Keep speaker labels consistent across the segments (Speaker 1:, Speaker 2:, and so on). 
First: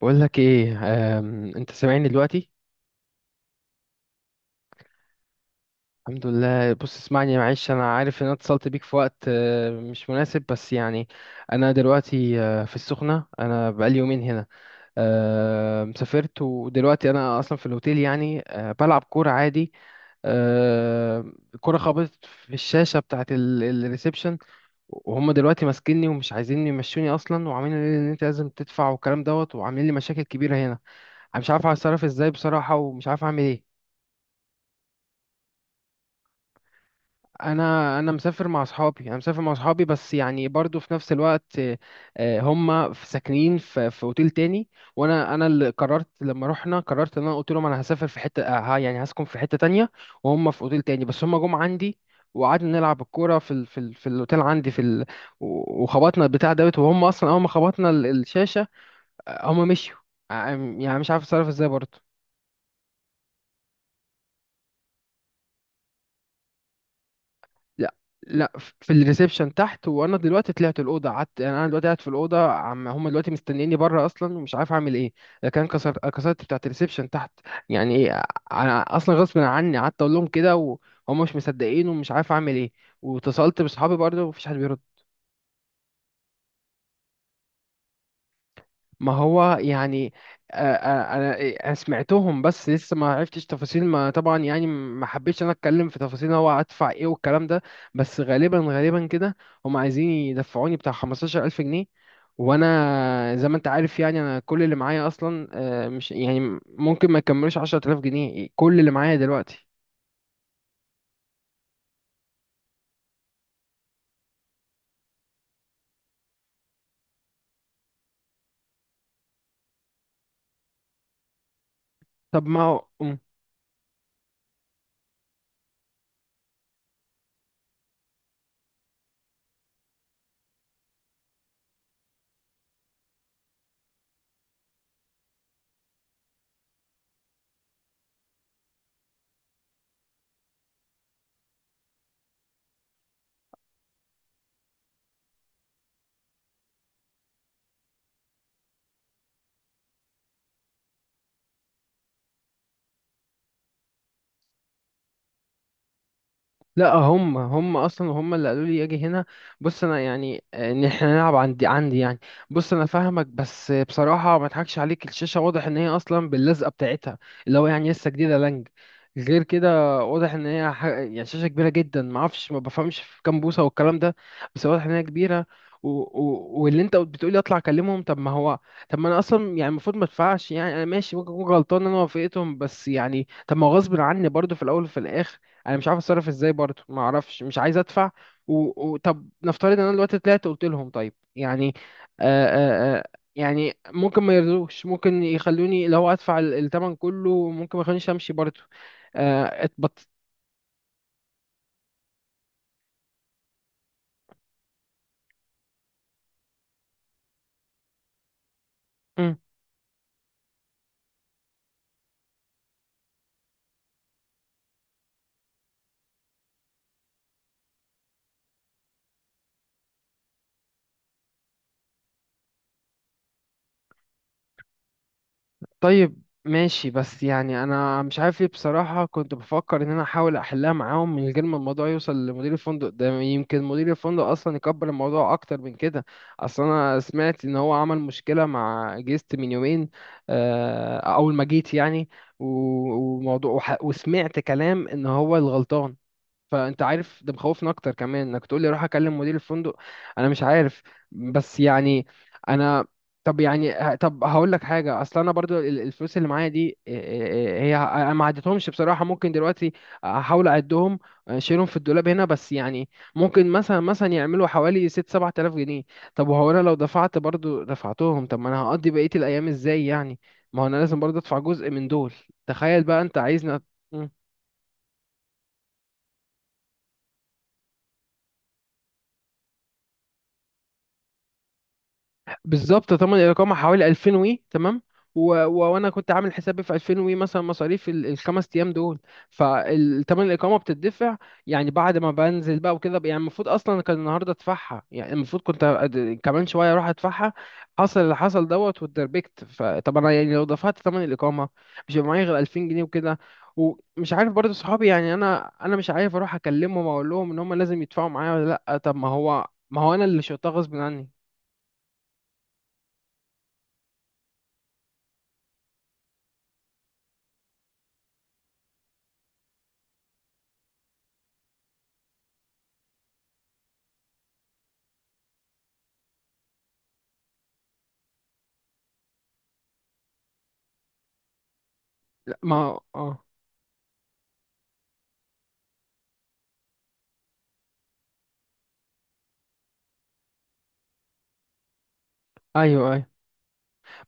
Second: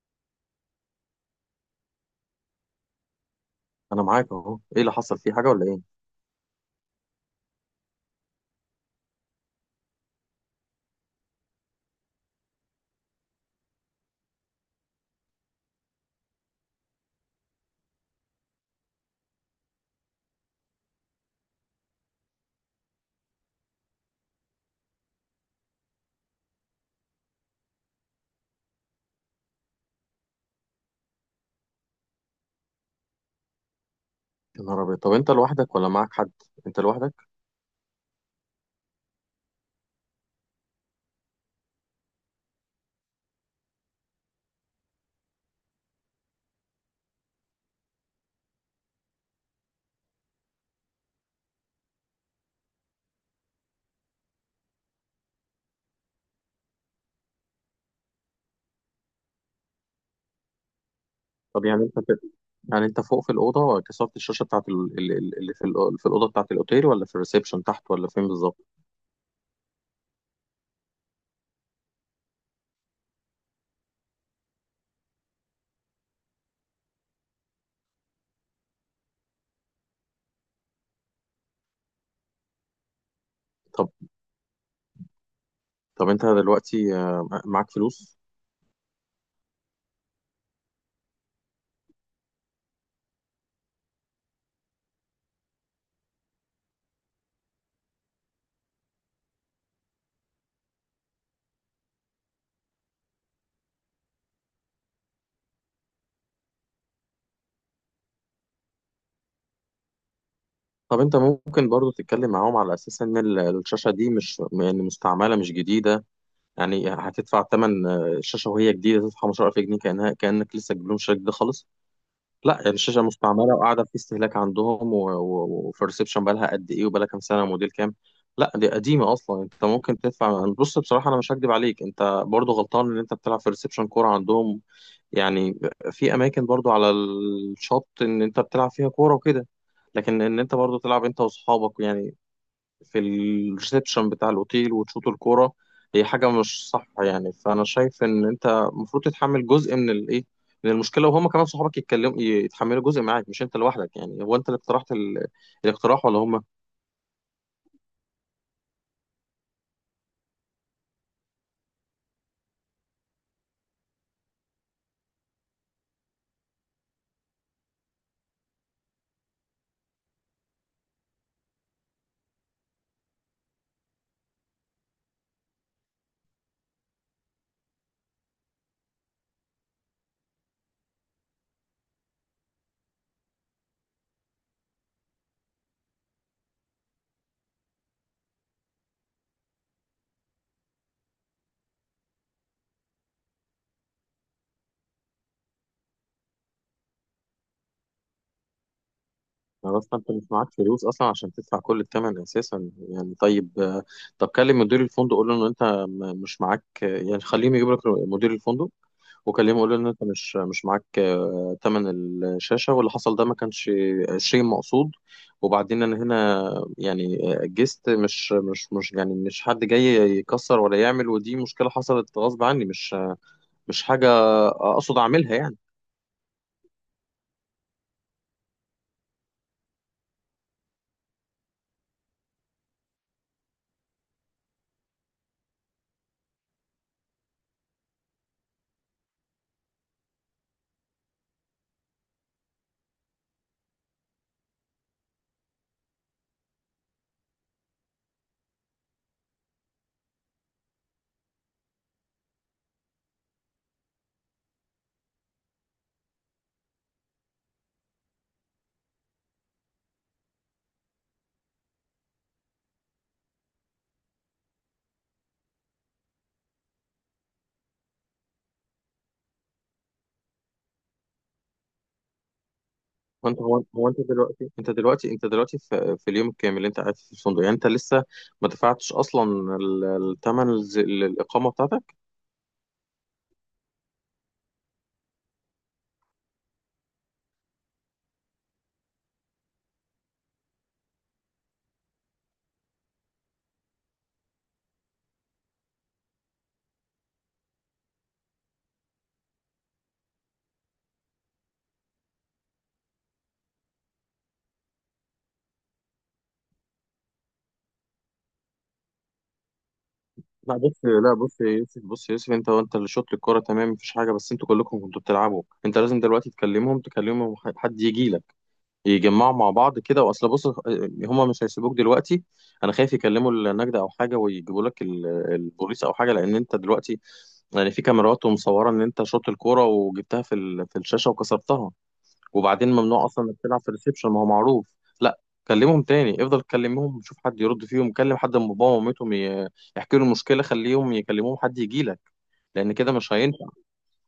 Speaker 1: بقول لك ايه. انت سامعني دلوقتي؟
Speaker 2: انا معاك اهو، ايه اللي حصل؟ في حاجه ولا ايه؟
Speaker 1: الحمد لله. بص اسمعني، معلش انا عارف ان انا اتصلت بيك في وقت مش مناسب، بس يعني. انا دلوقتي في السخنة. انا بقالي يومين هنا. سافرت ودلوقتي انا اصلا في الاوتيل، يعني بلعب كورة عادي. الكورة خبطت في الشاشة بتاعت الريسبشن. وهم دلوقتي ماسكيني ومش عايزين يمشوني اصلا، وعاملين لي ان انت لازم تدفع والكلام دوت، وعاملين لي مشاكل كبيرة هنا. انا مش عارف اتصرف ازاي بصراحة، ومش عارف اعمل ايه.
Speaker 2: يا نهار ابيض، طب انت لوحدك ولا معاك حد؟ انت لوحدك؟
Speaker 1: انا مسافر مع اصحابي، بس يعني برضو في نفس الوقت. هم ساكنين في اوتيل تاني. وانا اللي قررت لما رحنا، قررت ان انا قلت لهم انا هسافر في حته، آه، ها يعني هسكن في حته تانية. وهم في اوتيل تاني، بس هم جم عندي. وقعدنا نلعب الكوره في الاوتيل عندي وخبطنا البتاع دوت، وهم اصلا اول ما خبطنا الشاشه. هم مشيوا. آه، يعني مش عارف اتصرف
Speaker 2: طب
Speaker 1: ازاي
Speaker 2: يعني انت
Speaker 1: برضو.
Speaker 2: كده يعني انت فوق في الاوضه كسرت الشاشه بتاعت في الاوضه بتاعت الاوتيل، ولا في الريسبشن تحت،
Speaker 1: لا،
Speaker 2: ولا فين
Speaker 1: لا،
Speaker 2: بالظبط؟
Speaker 1: في الريسبشن تحت. وانا دلوقتي طلعت الاوضه قعدت، يعني انا دلوقتي قاعد في الاوضه، عم هم دلوقتي مستنيني بره اصلا، ومش عارف اعمل ايه. لكن أنا كسرت بتاعه الريسبشن تحت. يعني ايه؟ انا اصلا غصب عني قعدت اقول لهم كده، وهم مش مصدقين، ومش عارف اعمل ايه. واتصلت
Speaker 2: طب
Speaker 1: بصحابي برضه، ومفيش حد بيرد.
Speaker 2: طب انت دلوقتي معاك فلوس؟
Speaker 1: ما هو يعني. انا. أنا سمعتهم بس لسه ما عرفتش تفاصيل، ما طبعا يعني ما حبيتش انا اتكلم في تفاصيل هو هدفع ايه والكلام ده. بس غالبا غالبا كده. هم عايزين يدفعوني بتاع 15000 جنيه. وانا زي ما انت عارف، يعني انا كل اللي معايا اصلا مش، يعني ممكن ما يكملوش 10000 جنيه كل اللي معايا دلوقتي.
Speaker 2: طب انت ممكن برضو تتكلم معاهم على اساس ان الشاشه دي مش يعني مستعمله، مش جديده. يعني هتدفع ثمن الشاشه وهي جديده؟ تدفع 15000 جنيه كانها، كانك لسه جبت لهم الشاشه دي خالص؟
Speaker 1: طب
Speaker 2: لا،
Speaker 1: ما
Speaker 2: يعني الشاشه
Speaker 1: هو.
Speaker 2: مستعمله وقاعده في استهلاك عندهم، وبرسبشن بقى لها قد ايه، وبقى لها كام سنه، موديل كام. لا دي قديمه اصلا. انت ممكن تدفع، بص بصراحه انا مش هكدب عليك، انت برضو غلطان ان انت بتلعب في ريسبشن كوره عندهم. يعني في اماكن برضو على الشط ان انت بتلعب فيها كوره وكده، لكن ان انت برضو تلعب انت واصحابك يعني في الريسبشن بتاع الأوتيل وتشوط الكورة، هي حاجة مش صح. يعني فأنا شايف إن أنت المفروض تتحمل جزء من الإيه، من المشكلة، وهما كمان صحابك يتكلموا، يتحملوا جزء معاك، مش أنت لوحدك. يعني هو أنت اللي اقترحت الاقتراح ولا هما؟
Speaker 1: لا، هم اصلا هم اللي قالوا لي اجي هنا. بص انا يعني ان احنا نلعب عندي عندي يعني. بص انا فاهمك، بس بصراحه ما اضحكش عليك، الشاشه واضح ان هي اصلا باللزقه بتاعتها، اللي هو يعني لسه جديده لانج. غير كده واضح ان هي يعني شاشه كبيره جدا، ما اعرفش، ما بفهمش في كام بوصه والكلام ده، بس واضح ان هي كبيره. واللي انت بتقولي اطلع اكلمهم، طب ما هو. طب ما انا اصلا يعني المفروض ما ادفعش، يعني انا ماشي، ممكن اكون غلطان إن انا وافقتهم، بس يعني طب ما هو غصب عني برضو في الاول وفي الاخر. انا مش عارف اتصرف ازاي برضه، ما اعرفش، مش عايز ادفع. و... طب نفترض ان انا دلوقتي طلعت قلت لهم طيب، يعني آه آه آه يعني ممكن ما يرضوش، ممكن يخلوني لو ادفع الثمن كله، ممكن ما يخلونيش امشي برضه. آه
Speaker 2: بس
Speaker 1: اتبط.
Speaker 2: أنت مش معاك فلوس أصلا عشان تدفع كل الثمن أساسا. يعني طيب طب كلم مدير الفندق، قول له إن أنت مش معاك يعني خليهم يجيب لك مدير الفندق وكلمه، قالوا ان انت مش معاك تمن الشاشه، واللي حصل ده ما كانش 20 مقصود. وبعدين انا هنا يعني جست، مش حد جاي يكسر ولا يعمل، ودي مشكله حصلت غصب عني، مش حاجه اقصد اعملها يعني.
Speaker 1: طيب ماشي، بس يعني انا مش عارف ايه بصراحة. كنت بفكر ان انا احاول احلها معاهم من غير ما الموضوع يوصل لمدير الفندق، ده يمكن مدير الفندق اصلا يكبر الموضوع اكتر من كده. اصل انا سمعت ان هو عمل مشكلة مع جيست من يومين، اول ما جيت يعني. و- وموضوع، وسمعت كلام ان هو الغلطان. فانت عارف ده مخوفني اكتر كمان، انك تقول لي روح اكلم مدير الفندق. انا مش عارف، بس يعني انا، طب يعني طب هقول لك حاجه. اصل انا برضو الفلوس اللي معايا دي، هي انا ما عدتهمش بصراحه، ممكن دلوقتي احاول اعدهم، اشيلهم في الدولاب هنا، بس يعني ممكن مثلا يعملوا حوالي 6 7000 جنيه. طب وهو انا لو دفعت برضو دفعتهم، طب ما انا هقضي بقيه الايام ازاي يعني. ما هو انا لازم برضو ادفع جزء من دول. تخيل بقى انت
Speaker 2: هو انت
Speaker 1: عايزنا.
Speaker 2: هو هو انت دلوقتي انت دلوقتي انت دلوقتي في, في اليوم الكامل اللي انت قاعد فيه في الفندق يعني انت لسه ما دفعتش اصلا الثمن، الاقامه بتاعتك.
Speaker 1: بالظبط، طبعا الإقامة حوالي 2000 وي تمام. وأنا كنت عامل حسابي في 2000 وي مثلا مصاريف الخمس أيام دول، فالتمن الإقامة بتدفع، يعني بعد ما بنزل بقى وكده، يعني المفروض أصلا كان النهاردة أدفعها، يعني المفروض كنت كمان شوية أروح أدفعها. حصل اللي حصل دوت واتدربكت، فطب أنا يعني لو دفعت تمن الإقامة، مش هيبقى معايا غير 2000 جنيه وكده. ومش عارف برضه صحابي، يعني أنا مش عارف أروح أكلمهم أقول لهم إن هم لازم يدفعوا معايا ولا لأ. طب ما هو، ما هو أنا اللي شلتها
Speaker 2: لا
Speaker 1: غصب
Speaker 2: بص،
Speaker 1: عني.
Speaker 2: يا يوسف، انت وانت اللي شوط للكرة، تمام مفيش حاجة، بس انتوا كلكم كنتوا بتلعبوا. انت لازم دلوقتي تكلمهم، تكلمهم حد يجي لك، يجمعوا مع بعض كده، واصل بص هما مش هيسيبوك دلوقتي. انا خايف يكلموا النجدة او حاجة ويجيبوا لك البوليس او حاجة، لان انت دلوقتي يعني في كاميرات ومصورة ان انت شوط الكرة وجبتها في في الشاشة وكسرتها.
Speaker 1: لا، ما
Speaker 2: وبعدين
Speaker 1: هو-
Speaker 2: ممنوع
Speaker 1: اه،
Speaker 2: اصلا انك تلعب في الريسبشن، ما هو معروف. لا، كلمهم تاني، افضل كلمهم شوف حد يرد فيهم، كلم حد من باباهم ومامتهم يحكي له المشكله، خليهم يكلموهم حد يجي لك، لان كده
Speaker 1: ايوه، ايوه،
Speaker 2: مش هينفع.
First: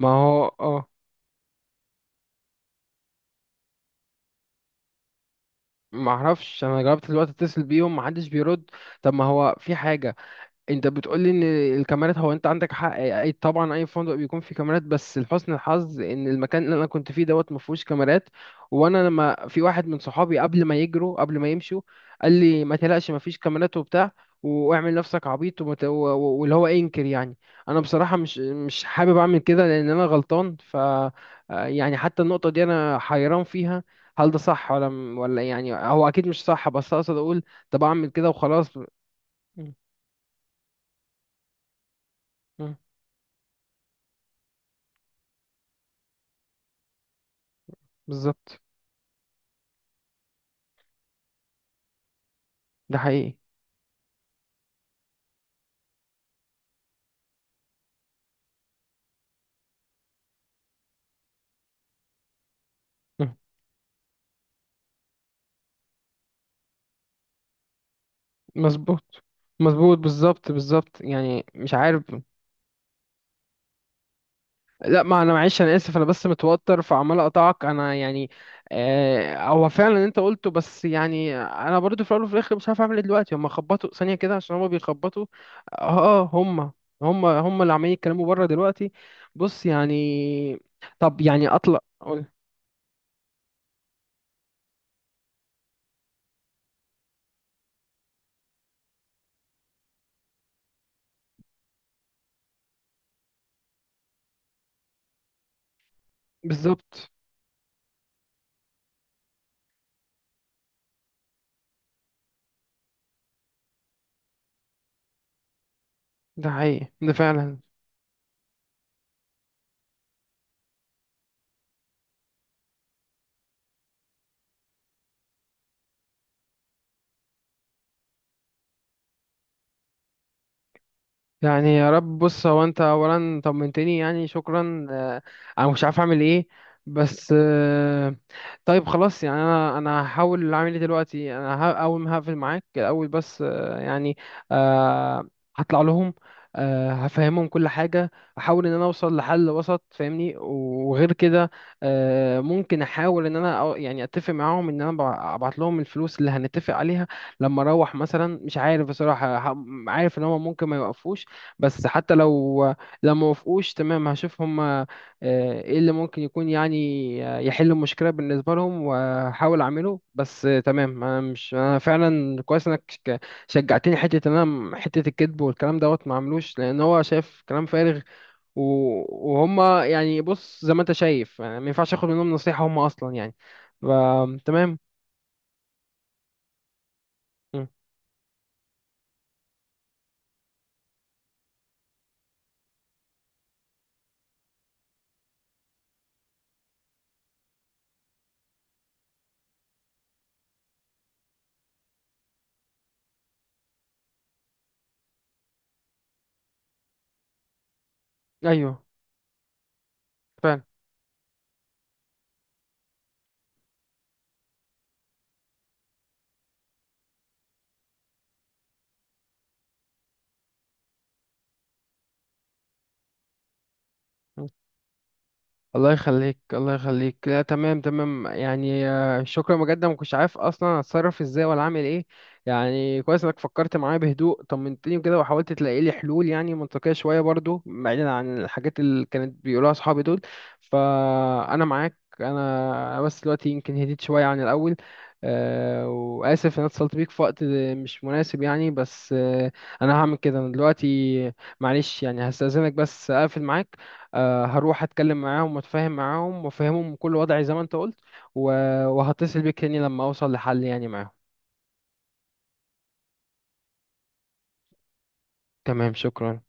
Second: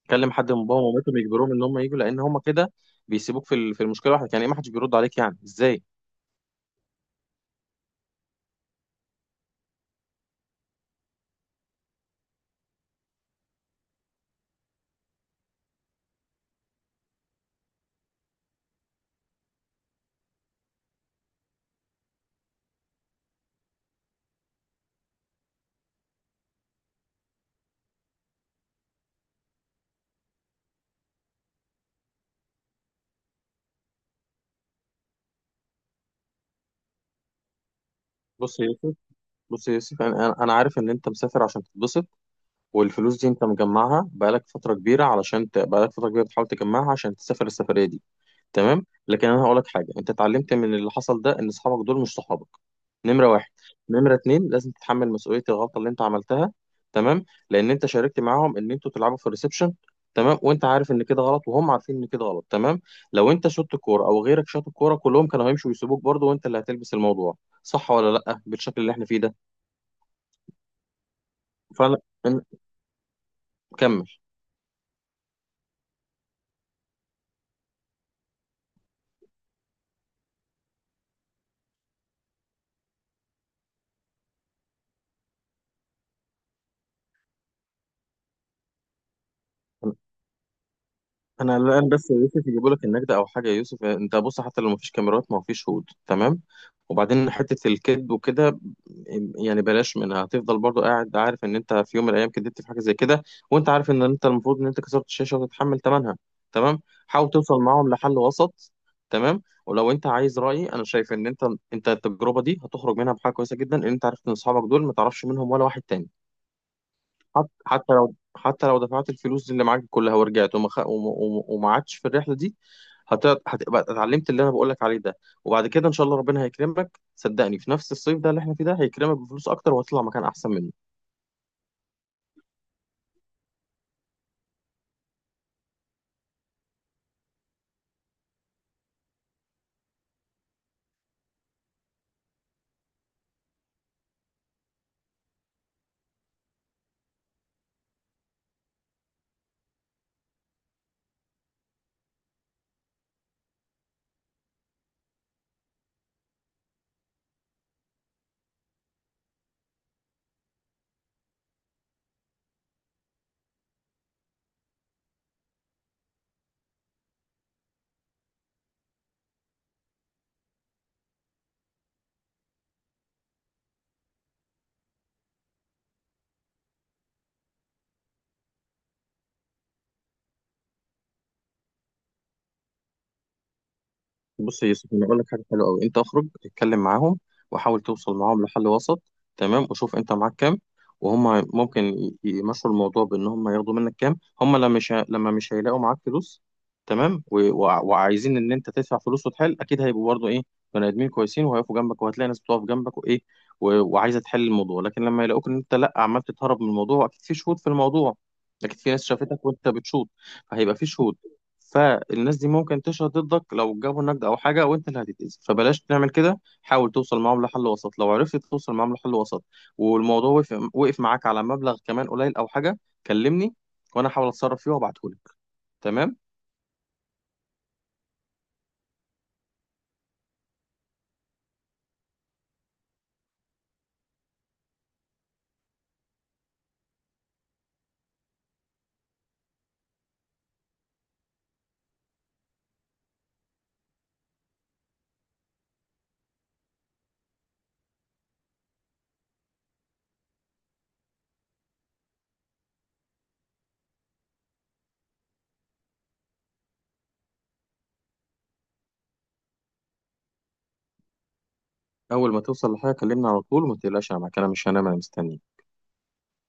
Speaker 1: ما
Speaker 2: كلم
Speaker 1: هو،
Speaker 2: حد من باباهم
Speaker 1: اه.
Speaker 2: ومامتهم يجبرهم ان هم يجوا، لان هم كده بيسيبوك في في المشكله لوحدك. يعني ايه ما حدش بيرد عليك؟ يعني ازاي؟
Speaker 1: ما اعرفش. انا جربت دلوقتي اتصل بيهم، ما حدش بيرد. طب ما هو في حاجه، انت بتقولي ان الكاميرات، هو انت عندك حق، اي طبعا اي فندق بيكون فيه كاميرات، بس لحسن الحظ ان المكان اللي انا كنت فيه دوت ما فيهوش كاميرات. وانا لما في واحد من صحابي، قبل ما يجروا، قبل ما يمشوا، قال لي ما تقلقش، ما فيش كاميرات وبتاع، واعمل نفسك عبيط واللي هو انكر يعني. انا بصراحة مش حابب اعمل كده لان انا غلطان ف آه، يعني حتى النقطة دي انا حيران فيها، هل ده صح ولا يعني. هو اكيد مش صح، بس اقصد اقول طب اعمل كده
Speaker 2: بص يا
Speaker 1: وخلاص
Speaker 2: يوسف، انا عارف ان انت مسافر عشان تتبسط،
Speaker 1: م-
Speaker 2: والفلوس دي انت مجمعها بقالك فتره كبيره علشان بقالك فتره كبيره بتحاول تجمعها عشان تسافر السفريه دي،
Speaker 1: بالظبط.
Speaker 2: تمام. لكن انا هقول لك حاجه، انت اتعلمت من اللي حصل ده ان اصحابك دول مش صحابك،
Speaker 1: ده
Speaker 2: نمره
Speaker 1: حقيقي.
Speaker 2: واحد. نمره اتنين، لازم تتحمل مسؤوليه الغلطه اللي انت عملتها، تمام، لان انت شاركت معاهم ان انتوا تلعبوا في الريسبشن، تمام، وانت عارف ان كده غلط وهم عارفين ان كده غلط، تمام. لو
Speaker 1: مم.
Speaker 2: انت شوت الكوره او غيرك شاط الكوره، كلهم كانوا هيمشوا ويسيبوك برضه، وانت اللي هتلبس الموضوع، صح ولا لا، بالشكل اللي احنا فيه
Speaker 1: مظبوط،
Speaker 2: ده؟
Speaker 1: مظبوط، بالظبط، بالظبط، يعني مش
Speaker 2: فعلا،
Speaker 1: عارف.
Speaker 2: إن- كمل.
Speaker 1: لا، ما انا معلش، انا اسف، انا بس متوتر فعمال اقطعك انا يعني. هو فعلا اللي انت قلته، بس يعني انا برضو في الاول وفي الاخر مش عارف اعمل ايه. دلوقتي هم خبطوا ثانيه كده عشان هم بيخبطوا. اه، هم اللي عمالين يتكلموا بره دلوقتي. بص يعني، طب يعني
Speaker 2: انا
Speaker 1: اطلع.
Speaker 2: الان بس يا يوسف، يجيبوا لك النجدة او حاجه يا يوسف، انت بص حتى لو مفيش كاميرات، ما هو في شهود، تمام. وبعدين حته الكذب وكده يعني بلاش منها، هتفضل برضو قاعد عارف ان انت في يوم من الايام كدبت في حاجه زي كده، وانت عارف ان انت المفروض ان انت كسرت الشاشه وتتحمل ثمنها، تمام.
Speaker 1: بالظبط،
Speaker 2: حاول توصل معاهم لحل وسط، تمام، ولو انت عايز رايي انا شايف ان انت التجربه دي هتخرج منها بحاجه كويسه جدا، ان انت عرفت ان اصحابك دول ما تعرفش منهم ولا واحد تاني.
Speaker 1: ده حقيقي، ده
Speaker 2: حت-
Speaker 1: فعلا.
Speaker 2: حتى لو حتى لو دفعت الفلوس اللي معاك كلها ورجعت، وما خ... وما وما- وما عادش في الرحله دي، هتبقى اتعلمت اللي انا بقول لك عليه ده. وبعد كده ان شاء الله ربنا هيكرمك، صدقني في نفس الصيف ده اللي احنا فيه ده هيكرمك بفلوس اكتر وهتطلع مكان احسن منه.
Speaker 1: يعني يا رب. بص هو انت اولا طمنتني، يعني شكرا. انا مش عارف اعمل ايه، بس طيب خلاص. يعني انا هحاول اعمل ايه دلوقتي. انا اول ما هقفل معاك الاول، بس يعني آه، هطلع لهم، هفهمهم كل حاجة. احاول ان انا اوصل لحل وسط، فاهمني، وغير كده ممكن احاول ان انا يعني اتفق معاهم ان انا ابعت لهم الفلوس اللي هنتفق عليها لما اروح مثلا. مش عارف بصراحة، عارف ان هم ممكن ما يوقفوش، بس حتى لو، لو ما وافقوش، تمام هشوف هم ايه اللي ممكن يكون، يعني يحل المشكله بالنسبه لهم، واحاول اعمله، بس تمام. انا مش، انا فعلا كويس انك شجعتني، حته ان انا حته الكذب والكلام دوت ما عملوش، لان هو شايف كلام فارغ. وهم يعني بص زي ما انت شايف، يعني ما ينفعش اخد منهم نصيحه، هم اصلا يعني. ف-
Speaker 2: بص يا
Speaker 1: تمام.
Speaker 2: يوسف، انا اقول لك حاجه حلوه قوي، انت اخرج اتكلم معاهم
Speaker 1: مم.
Speaker 2: وحاول توصل معاهم لحل وسط، تمام. وشوف انت معاك كام، وهم ممكن يمشوا الموضوع بان هم ياخدوا منك كام، هم لما مش هيلاقوا معاك فلوس، تمام، وعايزين ان انت تدفع فلوس وتحل، اكيد هيبقوا برضه ايه، بني ادمين كويسين، وهيقفوا جنبك، وهتلاقي ناس بتقف جنبك وايه، وعايزه تحل الموضوع. لكن لما يلاقوك ان انت لا، عمال تتهرب من الموضوع، اكيد في شهود في الموضوع، اكيد
Speaker 1: ايوه
Speaker 2: في ناس شافتك وانت بتشوط،
Speaker 1: فعلا.
Speaker 2: فهيبقى في شهود، فالناس دي ممكن تشهد ضدك لو جابوا نقد او حاجه وانت اللي هتتأذي. فبلاش تعمل كده، حاول توصل معاهم لحل وسط. لو عرفت توصل معاهم لحل وسط والموضوع وقف معاك على مبلغ كمان قليل او حاجه، كلمني وانا احاول اتصرف فيه وابعتهولك.
Speaker 1: الله
Speaker 2: تمام،
Speaker 1: يخليك، الله يخليك، لا تمام، تمام، يعني شكرا بجد، ما كنتش عارف اصلا اتصرف ازاي ولا اعمل ايه. يعني كويس انك فكرت معايا بهدوء، طمنتني كده، وحاولت تلاقي لي حلول يعني منطقية شوية برضو، بعيدا عن الحاجات اللي كانت بيقولوها اصحابي دول. فانا معاك، انا بس دلوقتي يمكن هديت شوية عن الاول. وآسف إن أنا اتصلت بيك في وقت مش مناسب، يعني بس أنا هعمل كده. أنا دلوقتي معلش يعني هستأذنك بس أقفل معاك. هروح اتكلم معاهم واتفاهم معاهم وافهمهم كل وضعي زي ما انت قلت. وهتصل بيك تاني لما اوصل لحل يعني معاهم.
Speaker 2: اول ما توصل لحاجه كلمني على طول، وما تقلقش انا معاك، انا مش هنام، انا مستني.
Speaker 1: تمام، شكرا.